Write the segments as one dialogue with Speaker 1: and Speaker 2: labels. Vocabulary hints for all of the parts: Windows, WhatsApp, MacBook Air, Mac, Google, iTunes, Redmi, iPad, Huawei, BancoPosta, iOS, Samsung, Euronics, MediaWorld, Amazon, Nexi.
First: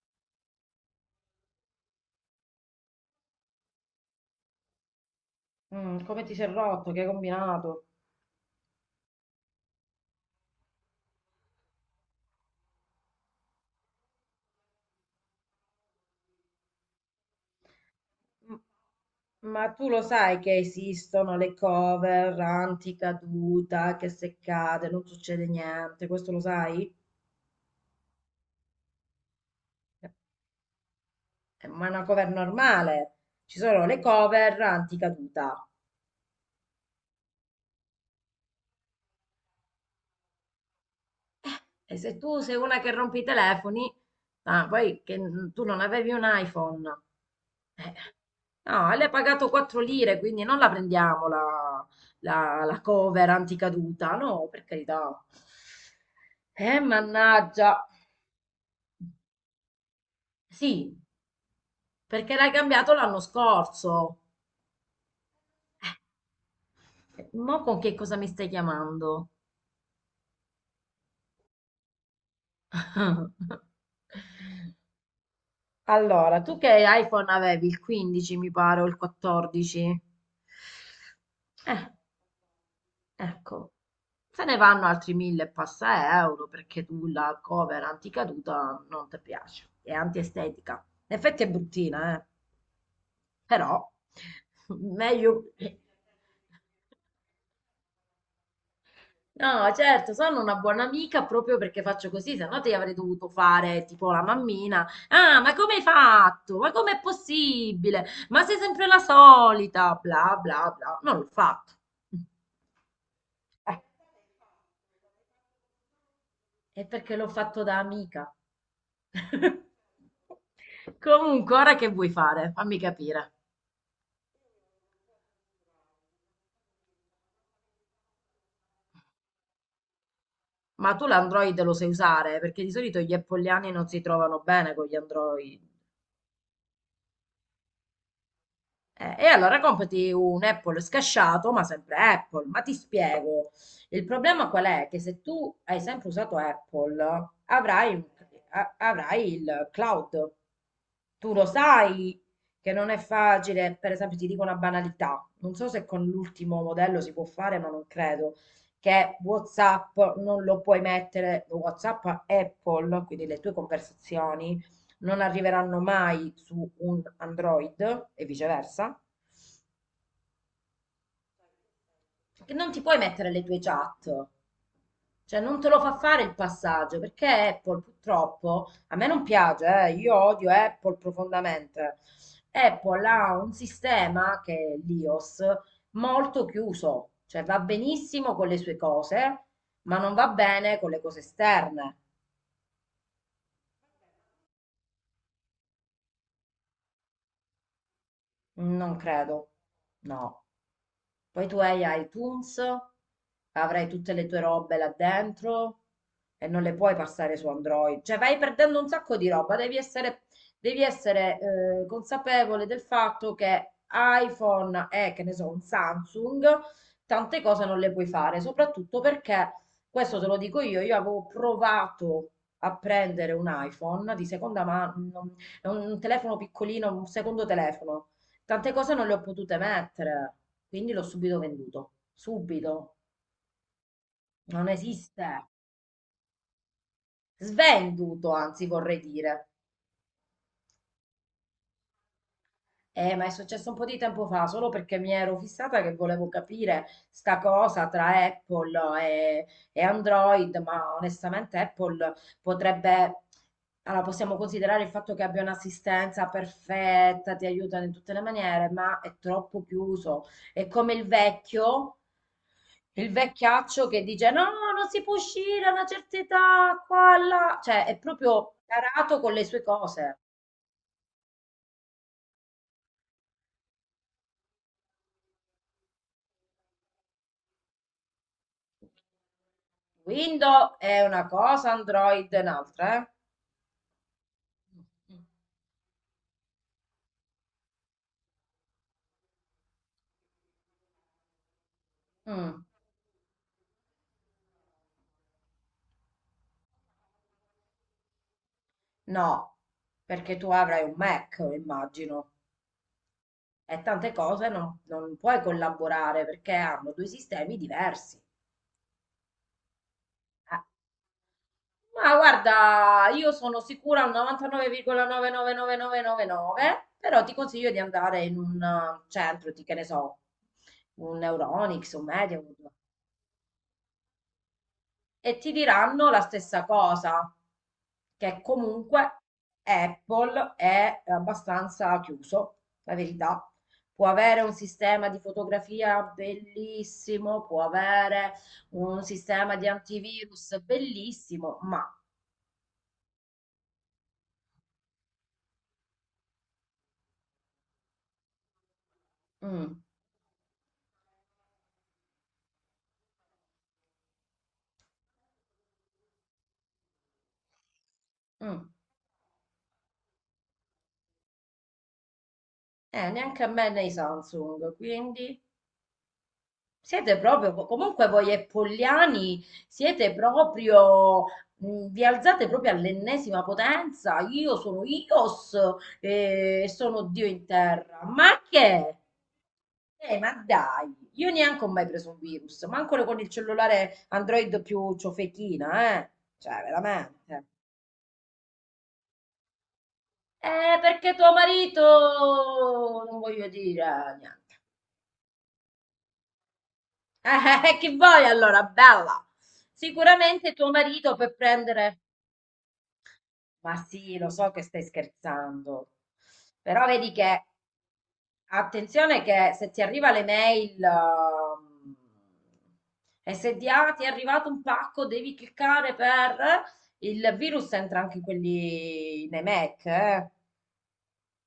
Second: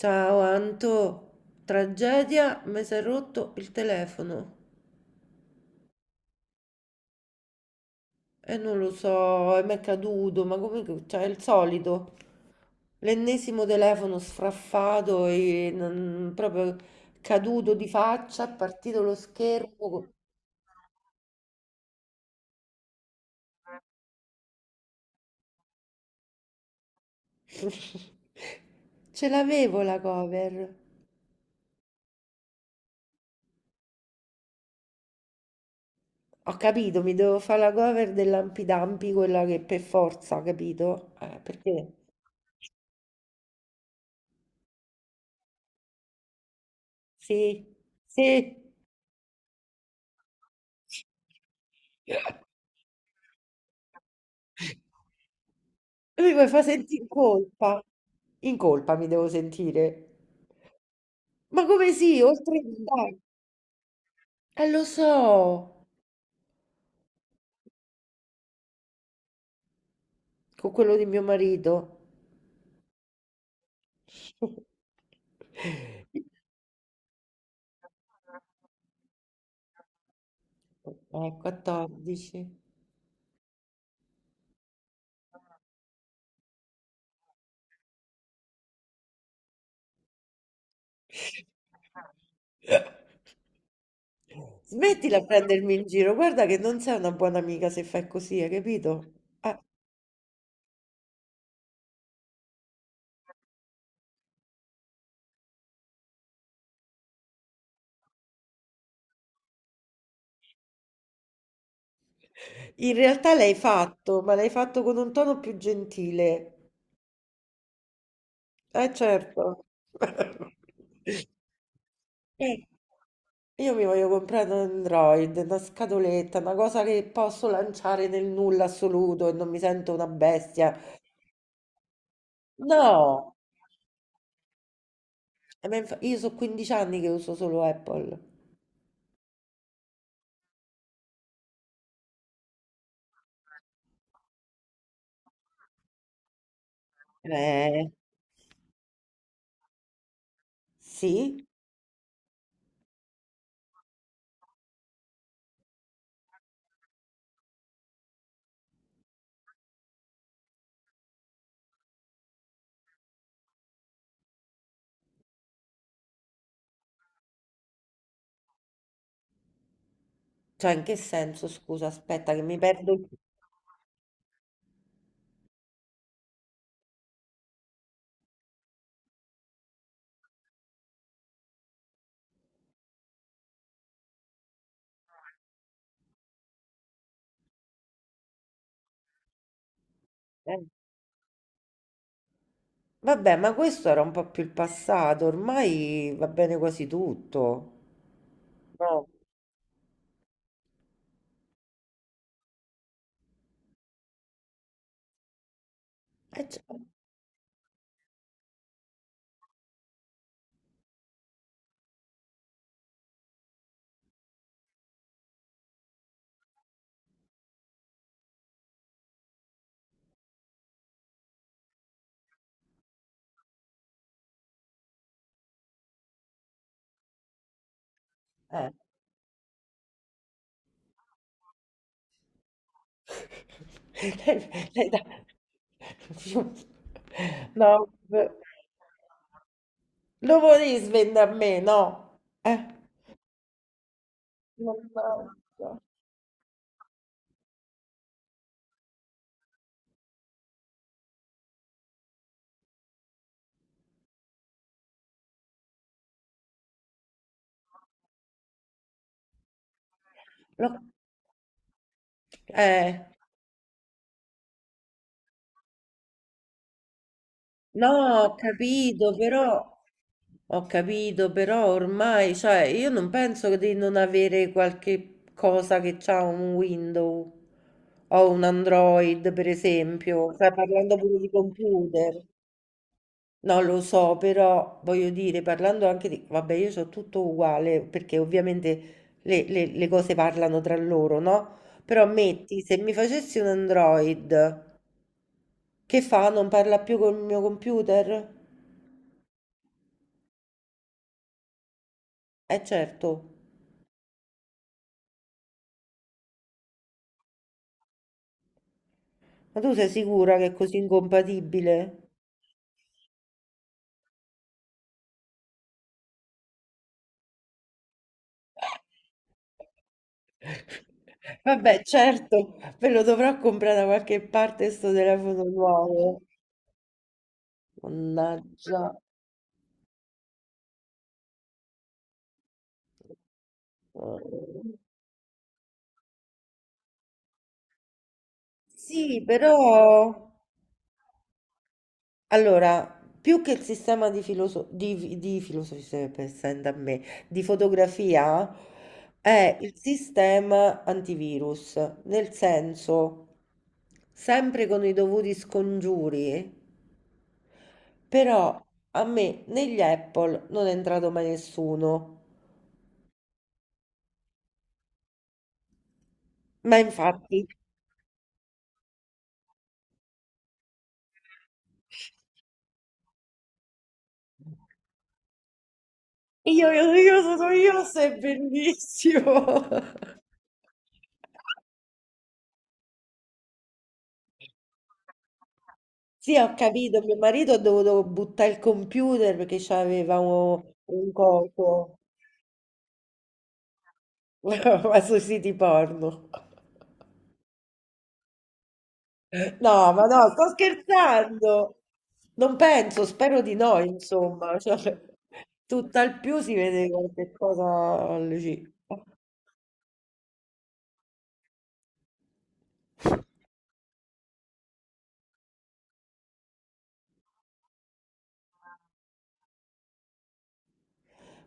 Speaker 1: Ciao Anto, tragedia, mi si è rotto il telefono
Speaker 2: Come ti sei rotto? Che hai combinato?
Speaker 1: e non lo so, e mi è caduto, ma come, cioè, è il solito, l'ennesimo telefono sfraffato e proprio caduto di faccia, è
Speaker 2: M-
Speaker 1: partito lo
Speaker 2: Ma tu lo
Speaker 1: schermo.
Speaker 2: sai che esistono le cover anticaduta, che se cade non succede niente, questo lo sai?
Speaker 1: Ce l'avevo la
Speaker 2: Eh,
Speaker 1: cover.
Speaker 2: Ma è una cover normale. Ci sono le cover anticaduta.
Speaker 1: Ho capito, mi devo fare la cover dell'Ampidampi, quella che per forza, capito? Perché?
Speaker 2: E se tu sei una che rompe i telefoni, poi che tu non avevi un iPhone,
Speaker 1: Sì,
Speaker 2: eh,
Speaker 1: sì.
Speaker 2: no, le hai pagato 4 lire, quindi non la prendiamo la, la- la cover anticaduta, no, per carità.
Speaker 1: Lui mi fa
Speaker 2: Eh,
Speaker 1: sentire in
Speaker 2: mannaggia.
Speaker 1: colpa. In colpa mi devo sentire.
Speaker 2: Sì,
Speaker 1: Ma come sì,
Speaker 2: perché l'hai
Speaker 1: oltre
Speaker 2: cambiato
Speaker 1: dai.
Speaker 2: l'anno scorso.
Speaker 1: Lo so,
Speaker 2: Mo con che cosa mi stai chiamando?
Speaker 1: con quello di mio marito.
Speaker 2: Allora, tu che iPhone avevi? Il 15 mi pare o il 14? Eh,
Speaker 1: 14.
Speaker 2: ecco, se ne vanno altri mille e passa euro perché tu la cover anticaduta non ti piace, è antiestetica. In effetti è bruttina, però
Speaker 1: Smettila a
Speaker 2: meglio.
Speaker 1: prendermi in giro, guarda che non sei una buona amica se fai così, hai capito? Ah,
Speaker 2: No, certo, sono una buona amica proprio perché faccio così, se no ti avrei dovuto fare tipo la mammina. Ah, ma come hai fatto? Ma com'è possibile? Ma sei sempre la solita, bla bla bla. Non l'ho fatto.
Speaker 1: in realtà l'hai
Speaker 2: Eh,
Speaker 1: fatto, ma l'hai fatto con un tono più gentile.
Speaker 2: è perché l'ho fatto da amica.
Speaker 1: Eh certo.
Speaker 2: Comunque, ora che vuoi fare?
Speaker 1: Eh.
Speaker 2: Fammi capire.
Speaker 1: Io mi voglio comprare un Android, una scatoletta, una cosa che posso lanciare nel nulla assoluto e non mi sento una bestia.
Speaker 2: Ma tu l'Android lo sai usare? Perché di solito gli
Speaker 1: No,
Speaker 2: appoliani non si trovano bene con gli Android.
Speaker 1: Io so 15 anni che uso solo Apple.
Speaker 2: E allora comprati un Apple scasciato, ma sempre Apple. Ma ti spiego, il problema qual è? Che se tu hai sempre usato Apple,
Speaker 1: Eh,
Speaker 2: avrai, un- avrai il cloud. Tu
Speaker 1: sì?
Speaker 2: lo sai che non è facile, per esempio, ti dico una banalità, non so se con l'ultimo modello si può fare, ma non credo, che WhatsApp non lo puoi mettere, WhatsApp a Apple, quindi le tue conversazioni non arriveranno mai su un Android e viceversa,
Speaker 1: Cioè, in che senso? Scusa, aspetta che
Speaker 2: che
Speaker 1: mi
Speaker 2: non ti
Speaker 1: perdo
Speaker 2: puoi
Speaker 1: il...
Speaker 2: mettere le tue chat. Cioè, non te lo fa fare il passaggio perché Apple purtroppo a me non piace, io odio Apple profondamente. Apple ha un sistema che è l'iOS molto chiuso, cioè va benissimo con le sue cose, ma non va
Speaker 1: eh.
Speaker 2: bene con le cose esterne.
Speaker 1: Vabbè, ma questo era un po' più il passato, ormai va bene quasi tutto.
Speaker 2: Non
Speaker 1: No.
Speaker 2: credo, no. Poi tu hai iTunes, avrai tutte le tue robe là dentro e non le
Speaker 1: Certo.
Speaker 2: puoi passare su Android. Cioè vai perdendo un sacco di roba, devi essere consapevole del fatto che iPhone e che ne so, un Samsung, tante cose non le puoi fare, soprattutto perché, questo te lo dico io avevo provato a prendere un iPhone di seconda mano, un telefono piccolino, un secondo telefono.
Speaker 1: Eh.
Speaker 2: Tante cose non le ho potute mettere, quindi l'ho subito venduto. Subito.
Speaker 1: Lei
Speaker 2: Non
Speaker 1: lei da
Speaker 2: esiste.
Speaker 1: No, v
Speaker 2: Svenduto, anzi, vorrei dire.
Speaker 1: Lo volevi svendere a me, no? Eh,
Speaker 2: Ma è successo un po' di tempo fa, solo perché mi ero
Speaker 1: mannaggia.
Speaker 2: fissata che volevo capire sta cosa tra Apple e Android, ma onestamente Apple potrebbe, allora possiamo considerare il fatto che abbia un'assistenza perfetta, ti aiuta in tutte le maniere, ma è troppo chiuso. È
Speaker 1: No,
Speaker 2: come il vecchio,
Speaker 1: eh,
Speaker 2: il vecchiaccio che dice no, non si può uscire a una certa età, qua, là, cioè
Speaker 1: no,
Speaker 2: è
Speaker 1: ho
Speaker 2: proprio
Speaker 1: capito,
Speaker 2: tarato con le
Speaker 1: però
Speaker 2: sue cose.
Speaker 1: ho capito, però ormai, cioè, io non penso di non avere qualche cosa che c'ha un Windows o un Android, per esempio. Stai
Speaker 2: Windows
Speaker 1: parlando
Speaker 2: è
Speaker 1: pure
Speaker 2: una
Speaker 1: di
Speaker 2: cosa,
Speaker 1: computer.
Speaker 2: Android è un'altra, eh?
Speaker 1: No, lo so, però voglio dire, parlando anche di... Vabbè, io so tutto uguale, perché ovviamente le cose parlano tra loro, no? Però
Speaker 2: Mm.
Speaker 1: metti,
Speaker 2: Mm,
Speaker 1: se mi facessi un Android, che fa? Non parla più col mio computer?
Speaker 2: no, perché tu avrai un Mac, immagino,
Speaker 1: Eh certo,
Speaker 2: e tante cose non puoi collaborare perché hanno due sistemi diversi.
Speaker 1: ma tu sei sicura che è
Speaker 2: Eh,
Speaker 1: così incompatibile?
Speaker 2: Ma guarda, io sono sicura al 99,999999, però ti consiglio di andare in un centro, di, che ne so, un
Speaker 1: Vabbè,
Speaker 2: Euronics, un
Speaker 1: certo,
Speaker 2: Mediawood.
Speaker 1: ve lo dovrò comprare da qualche parte sto
Speaker 2: E
Speaker 1: telefono
Speaker 2: ti diranno la
Speaker 1: nuovo.
Speaker 2: stessa cosa, che
Speaker 1: Mannaggia.
Speaker 2: comunque Apple è abbastanza chiuso, la verità. Può avere un
Speaker 1: Eh,
Speaker 2: sistema di fotografia bellissimo, può avere un
Speaker 1: Sì,
Speaker 2: sistema di
Speaker 1: però...
Speaker 2: antivirus bellissimo, ma
Speaker 1: Allora, più che il sistema di, di filosofia, sempre stando a me, di fotografia, è il
Speaker 2: mm,
Speaker 1: sistema antivirus, nel senso, sempre con i dovuti scongiuri, però
Speaker 2: mm,
Speaker 1: a me negli Apple non è entrato mai nessuno.
Speaker 2: neanche a me nei Samsung, quindi
Speaker 1: Ma infatti,
Speaker 2: Comunque voi e Pogliani siete proprio, vi alzate proprio all'ennesima potenza. Io sono Ios e
Speaker 1: io, io,
Speaker 2: sono
Speaker 1: io
Speaker 2: Dio in
Speaker 1: sono io,
Speaker 2: terra.
Speaker 1: sei
Speaker 2: Ma che?
Speaker 1: bellissimo.
Speaker 2: Eh, ma dai, io neanche ho mai preso un virus, ma ancora con il cellulare Android più ciofechina, eh?
Speaker 1: Sì, ho
Speaker 2: Cioè,
Speaker 1: capito, mio
Speaker 2: veramente.
Speaker 1: marito ha dovuto buttare il computer perché c'aveva
Speaker 2: Eh,
Speaker 1: un
Speaker 2: perché tuo marito,
Speaker 1: coco,
Speaker 2: non voglio dire niente.
Speaker 1: ma sui siti porno.
Speaker 2: Che vuoi allora, bella?
Speaker 1: Sto
Speaker 2: Sicuramente tuo marito per
Speaker 1: scherzando.
Speaker 2: prendere.
Speaker 1: Non penso, spero di
Speaker 2: Ma
Speaker 1: no,
Speaker 2: sì, lo so
Speaker 1: insomma.
Speaker 2: che
Speaker 1: Cioè,
Speaker 2: stai scherzando,
Speaker 1: tutt'al più si
Speaker 2: però
Speaker 1: vede
Speaker 2: vedi
Speaker 1: qualche
Speaker 2: che,
Speaker 1: cosa lì.
Speaker 2: attenzione che se ti arriva l'email e se ti è arrivato un pacco devi cliccare per. Il virus entra anche in quelli, nei Mac, eh?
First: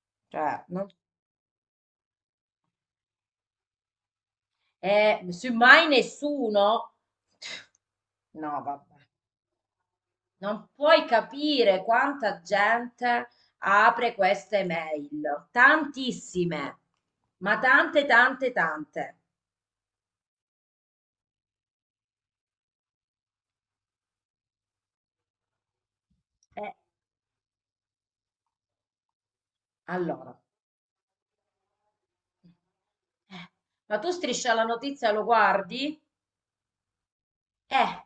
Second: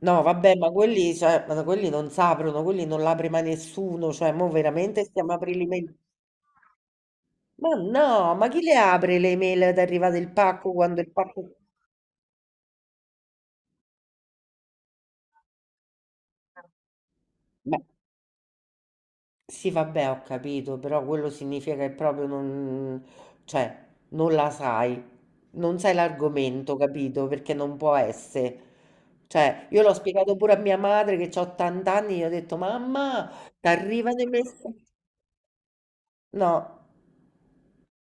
Speaker 1: No, vabbè,
Speaker 2: Cioè,
Speaker 1: ma
Speaker 2: non.
Speaker 1: quelli, cioè, ma no, quelli non s'aprono, quelli non l'apre mai nessuno, cioè, mo veramente stiamo
Speaker 2: E
Speaker 1: aprendo le
Speaker 2: semmai
Speaker 1: mail.
Speaker 2: nessuno.
Speaker 1: Ma no, ma chi
Speaker 2: No,
Speaker 1: le
Speaker 2: vabbè.
Speaker 1: apre le mail ad arrivare del
Speaker 2: Non
Speaker 1: pacco quando
Speaker 2: puoi
Speaker 1: il pacco...
Speaker 2: capire quanta gente apre queste mail, tantissime, ma
Speaker 1: Ma
Speaker 2: tante, tante, tante.
Speaker 1: Sì, vabbè, ho capito, però quello significa che proprio non, cioè, non la sai, non sai
Speaker 2: Eh,
Speaker 1: l'argomento, capito? Perché non può essere. Cioè, io l'ho spiegato
Speaker 2: allora,
Speaker 1: pure a mia madre che ha 80 anni, gli ho detto, mamma,
Speaker 2: eh,
Speaker 1: ti
Speaker 2: ma tu
Speaker 1: arrivano i
Speaker 2: striscia la
Speaker 1: messaggi.
Speaker 2: notizia lo guardi?
Speaker 1: No,
Speaker 2: Eh,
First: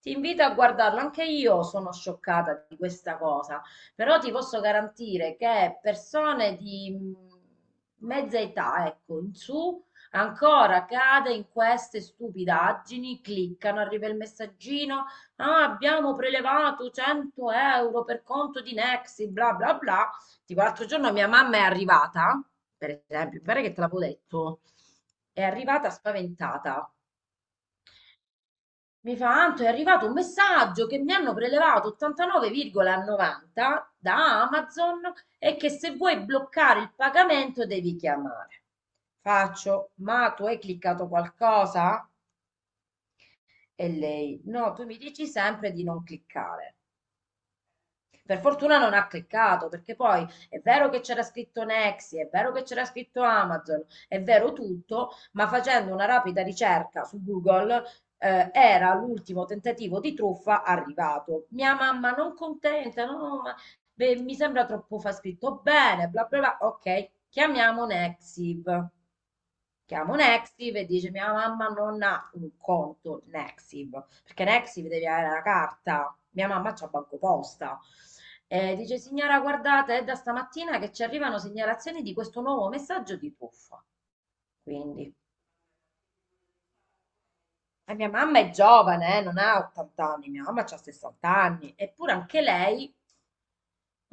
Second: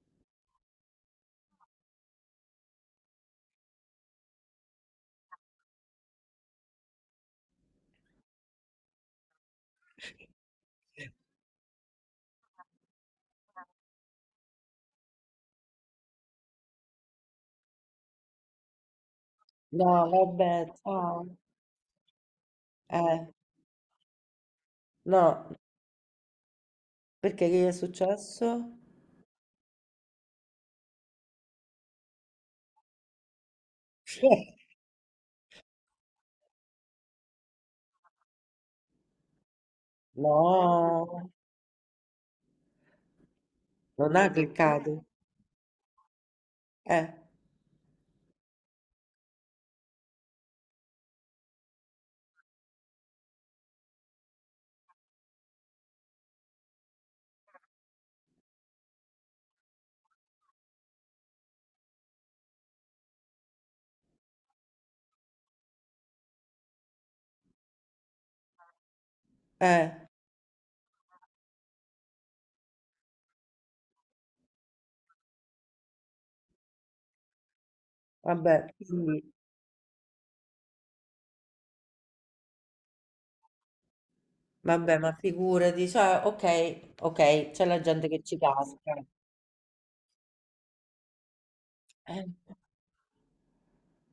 Speaker 2: ti invito a guardarlo, anche io sono scioccata di questa cosa, però ti posso garantire che persone di mezza età, ecco, in su, ancora cade in queste stupidaggini, cliccano, arriva il messaggino, "Ah, abbiamo prelevato 100 € per conto di Nexi, bla bla
Speaker 1: no,
Speaker 2: bla." Tipo
Speaker 1: vabbè,
Speaker 2: l'altro giorno mia
Speaker 1: ciao.
Speaker 2: mamma è arrivata, per
Speaker 1: Eh,
Speaker 2: esempio, mi pare che te l'avevo detto, è
Speaker 1: no,
Speaker 2: arrivata spaventata
Speaker 1: perché che gli è successo?
Speaker 2: mi fa, Anto, è arrivato un messaggio che mi hanno prelevato 89,90 da Amazon e che se vuoi bloccare il pagamento devi chiamare. Faccio, ma tu hai cliccato
Speaker 1: No,
Speaker 2: qualcosa? E
Speaker 1: non ha
Speaker 2: lei, no, tu
Speaker 1: cliccato.
Speaker 2: mi dici sempre di non cliccare.
Speaker 1: Eh,
Speaker 2: Per fortuna non ha cliccato, perché poi è vero che c'era scritto Nexi, è vero che c'era scritto Amazon, è vero tutto, ma facendo una rapida ricerca su Google, era l'ultimo tentativo di truffa arrivato. Mia mamma non contenta, no, ma beh, mi sembra troppo fa scritto bene, bla bla bla. Ok, chiamiamo Nexiv.
Speaker 1: eh,
Speaker 2: Chiamo Nexiv e dice mia mamma non ha un conto Nexiv, perché Nexiv devi avere la carta, mia mamma c'ha BancoPosta.
Speaker 1: vabbè,
Speaker 2: E dice
Speaker 1: quindi-
Speaker 2: signora guardate è da stamattina che ci arrivano segnalazioni di questo nuovo messaggio di truffa.
Speaker 1: Vabbè, ma
Speaker 2: Quindi,
Speaker 1: figurati, cioè, ok, ok, c'è la
Speaker 2: e
Speaker 1: gente
Speaker 2: mia
Speaker 1: che ci
Speaker 2: mamma è
Speaker 1: casca.
Speaker 2: giovane, non ha 80 anni, mia mamma ha 60 anni, eppure
Speaker 1: Eh,
Speaker 2: anche lei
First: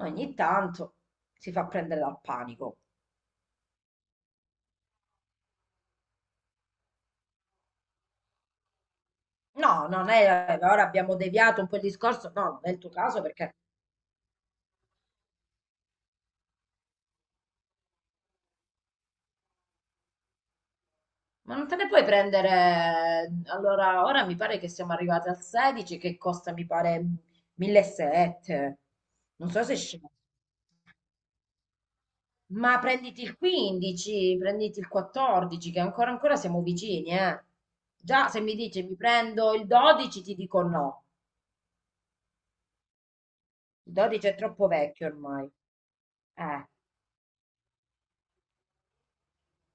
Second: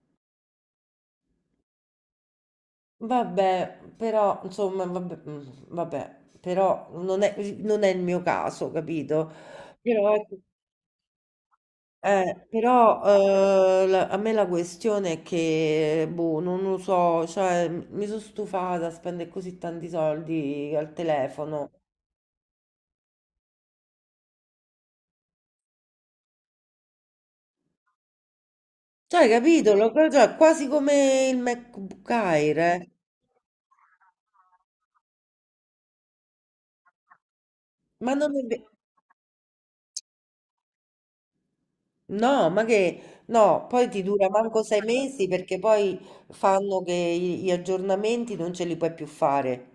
Speaker 2: ogni tanto si fa prendere dal panico.
Speaker 1: vabbè, però, insomma, vabbè, mm, vabbè, però non è il mio caso, capito?
Speaker 2: No, non
Speaker 1: Però, ecco,
Speaker 2: è, ora abbiamo deviato un po' il discorso, no, non è il tuo caso perché.
Speaker 1: a me la questione è che, boh, non lo so, cioè, mi sono stufata a spendere così tanti soldi al
Speaker 2: Ma non
Speaker 1: telefono.
Speaker 2: te ne puoi prendere. Allora, ora mi pare che siamo arrivati al 16 che costa, mi pare, 1.700.
Speaker 1: Cioè,
Speaker 2: Non so
Speaker 1: capito?
Speaker 2: se scende.
Speaker 1: Cioè, quasi come il MacBook Air,
Speaker 2: Ma
Speaker 1: eh.
Speaker 2: prenditi il 15, prenditi il 14, che ancora ancora siamo vicini, eh.
Speaker 1: Ma
Speaker 2: Già,
Speaker 1: non
Speaker 2: se
Speaker 1: è
Speaker 2: mi
Speaker 1: vero.
Speaker 2: dici mi prendo il 12, ti dico no.
Speaker 1: No, ma che no, poi
Speaker 2: Il
Speaker 1: ti
Speaker 2: 12
Speaker 1: dura
Speaker 2: è
Speaker 1: manco
Speaker 2: troppo
Speaker 1: sei
Speaker 2: vecchio
Speaker 1: mesi
Speaker 2: ormai.
Speaker 1: perché poi
Speaker 2: Eh,
Speaker 1: fanno gli aggiornamenti non ce li puoi più fare.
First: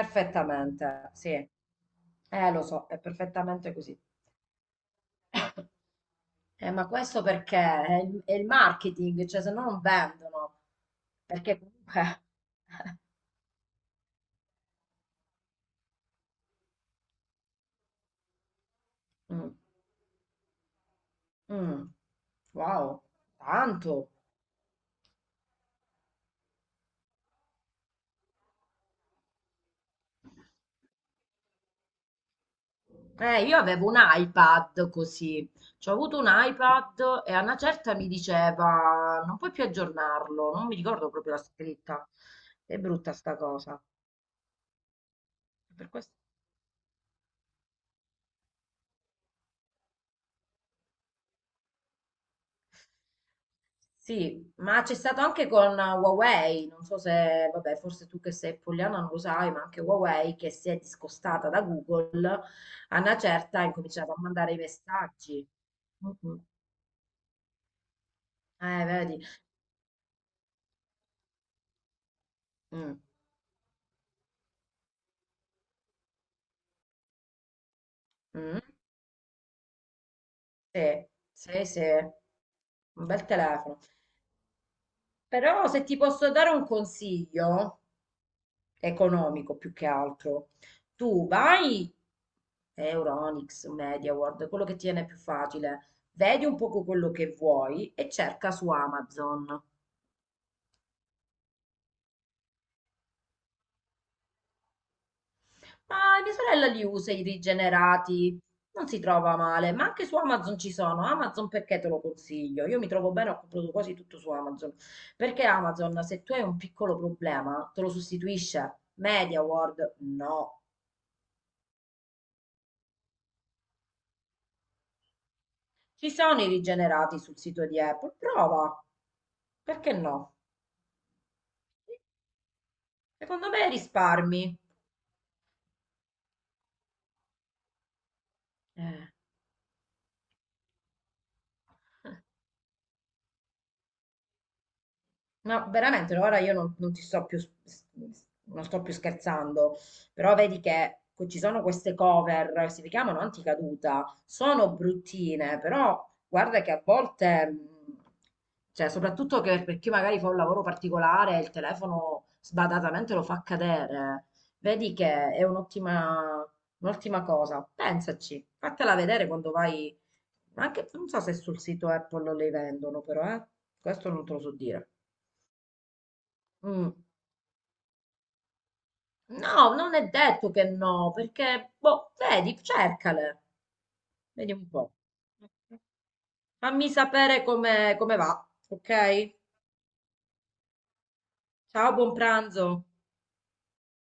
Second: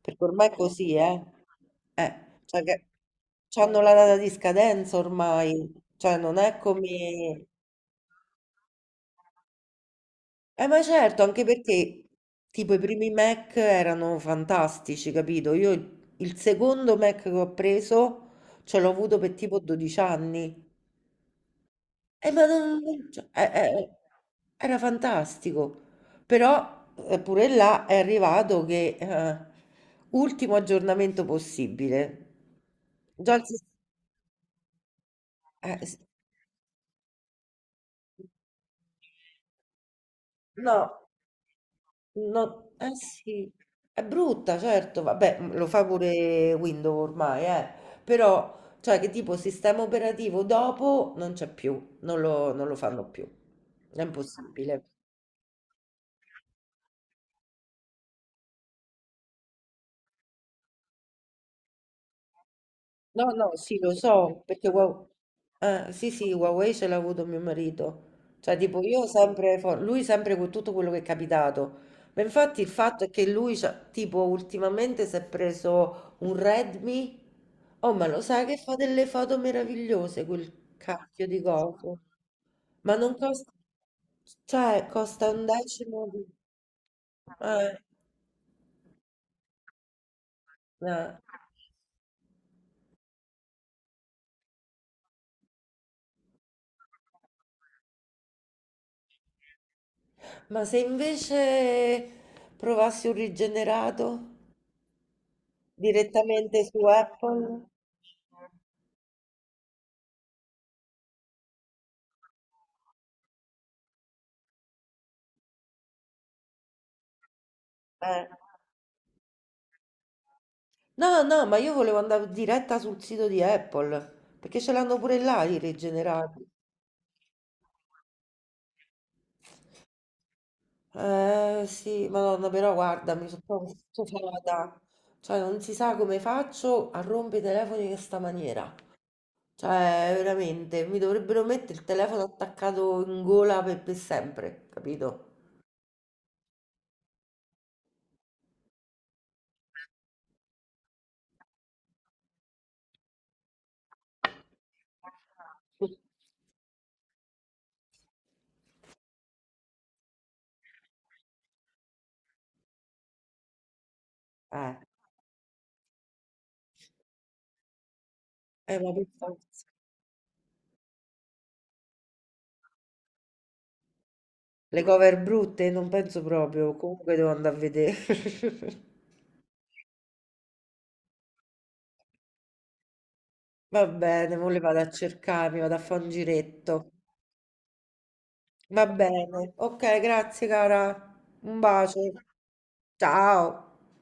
Speaker 1: Perché ormai è così, eh?
Speaker 2: sì. Lo
Speaker 1: Cioè che
Speaker 2: so, è perfettamente
Speaker 1: c'hanno la
Speaker 2: così.
Speaker 1: data di scadenza ormai, cioè non è
Speaker 2: Ma questo
Speaker 1: come...
Speaker 2: perché è il marketing, cioè se no non vendono,
Speaker 1: Ma certo, anche
Speaker 2: perché
Speaker 1: perché
Speaker 2: comunque.
Speaker 1: tipo i primi Mac erano fantastici, capito? Io il secondo Mac che ho preso ce l'ho avuto per
Speaker 2: Mm,
Speaker 1: tipo 12 anni.
Speaker 2: mm,
Speaker 1: Ma non
Speaker 2: wow,
Speaker 1: non cioè, e
Speaker 2: tanto.
Speaker 1: era fantastico. Però, pure là è arrivato che, ultimo aggiornamento possibile. Già il
Speaker 2: Io
Speaker 1: sis
Speaker 2: avevo un iPad così, cioè, ho
Speaker 1: s
Speaker 2: avuto un iPad e a una certa mi diceva non puoi più aggiornarlo, non mi
Speaker 1: no.
Speaker 2: ricordo proprio la scritta,
Speaker 1: No
Speaker 2: è
Speaker 1: eh
Speaker 2: brutta sta
Speaker 1: sì,
Speaker 2: cosa.
Speaker 1: è brutta certo, vabbè, mhmm, lo fa
Speaker 2: Per questo.
Speaker 1: pure Windows ormai, però cioè che tipo sistema operativo dopo non c'è più, non lo fanno più. È
Speaker 2: Sì, ma
Speaker 1: impossibile.
Speaker 2: c'è stato anche con Huawei, non so se, vabbè, forse tu che sei pollyanna non lo sai, ma anche Huawei che si è discostata da Google, a una
Speaker 1: No, no,
Speaker 2: certa ha
Speaker 1: sì, lo
Speaker 2: incominciato a
Speaker 1: so,
Speaker 2: mandare i
Speaker 1: perché
Speaker 2: messaggi.
Speaker 1: sì, sì,
Speaker 2: Mhm.
Speaker 1: Huawei ce l'ha avuto mio marito. Cioè, tipo,
Speaker 2: Eh, vedi?
Speaker 1: lui sempre con tutto quello che è capitato. Ma infatti il
Speaker 2: Mm.
Speaker 1: fatto è che lui, tipo, ultimamente si è preso un Redmi. Oh, ma lo sai che
Speaker 2: Mm.
Speaker 1: fa delle foto meravigliose quel
Speaker 2: Sì,
Speaker 1: cacchio di
Speaker 2: sì, sì,
Speaker 1: coso? Ma
Speaker 2: un
Speaker 1: non
Speaker 2: bel
Speaker 1: costa,
Speaker 2: telefono.
Speaker 1: cioè, costa un
Speaker 2: Però se ti
Speaker 1: decimo di...
Speaker 2: posso dare un
Speaker 1: eh,
Speaker 2: consiglio economico più che altro,
Speaker 1: eh.
Speaker 2: tu vai Euronics, MediaWorld, quello che tiene più facile. Vedi un poco quello che vuoi e cerca su Amazon.
Speaker 1: Ma se invece provassi un rigenerato?
Speaker 2: Ma mia
Speaker 1: Direttamente
Speaker 2: sorella
Speaker 1: su
Speaker 2: li usa i
Speaker 1: Apple?
Speaker 2: rigenerati, non si trova male, ma anche su Amazon ci sono. Amazon perché te lo consiglio? Io mi trovo bene, ho comprato quasi tutto su Amazon. Perché Amazon, se tu hai un piccolo problema, te lo
Speaker 1: Eh.
Speaker 2: sostituisce. MediaWorld, no.
Speaker 1: No, no, ma io volevo andare diretta sul sito di Apple, perché ce l'hanno pure là i
Speaker 2: Ci
Speaker 1: rigenerati.
Speaker 2: sono i rigenerati sul sito di Apple, prova. Perché no?
Speaker 1: Eh sì, madonna, però guarda, mi sono
Speaker 2: Secondo me
Speaker 1: proprio
Speaker 2: risparmi.
Speaker 1: stufata. Cioè, non si sa come faccio a rompere i telefoni in questa maniera.
Speaker 2: Eh.
Speaker 1: Cioè, veramente, mi dovrebbero mettere il telefono attaccato in gola per sempre, capito?
Speaker 2: No, veramente, no, ora io non ti sto più, non sto più scherzando, però vedi che ci sono queste cover, si chiamano anticaduta, sono bruttine, però guarda che a volte, cioè soprattutto che per chi magari fa un lavoro particolare, il telefono sbadatamente lo fa cadere,
Speaker 1: Eh,
Speaker 2: vedi che è un'ottima cosa, pensaci,
Speaker 1: ma
Speaker 2: fatela
Speaker 1: per
Speaker 2: vedere quando
Speaker 1: forza.
Speaker 2: vai, anche non so se sul sito Apple le vendono, però questo non te lo so
Speaker 1: Le
Speaker 2: dire.
Speaker 1: cover brutte? Non penso proprio,
Speaker 2: Mm.
Speaker 1: comunque devo andare a vedere.
Speaker 2: No, non è detto che no, perché, boh, vedi, cercale,
Speaker 1: Va bene, mo
Speaker 2: vedi
Speaker 1: le
Speaker 2: un
Speaker 1: vado a
Speaker 2: po'.
Speaker 1: cercare, mi vado a fare un giretto.
Speaker 2: Fammi sapere come va,
Speaker 1: Va
Speaker 2: ok?
Speaker 1: bene, ok, grazie cara, un
Speaker 2: Ciao,
Speaker 1: bacio.
Speaker 2: buon pranzo.
Speaker 1: Ciao.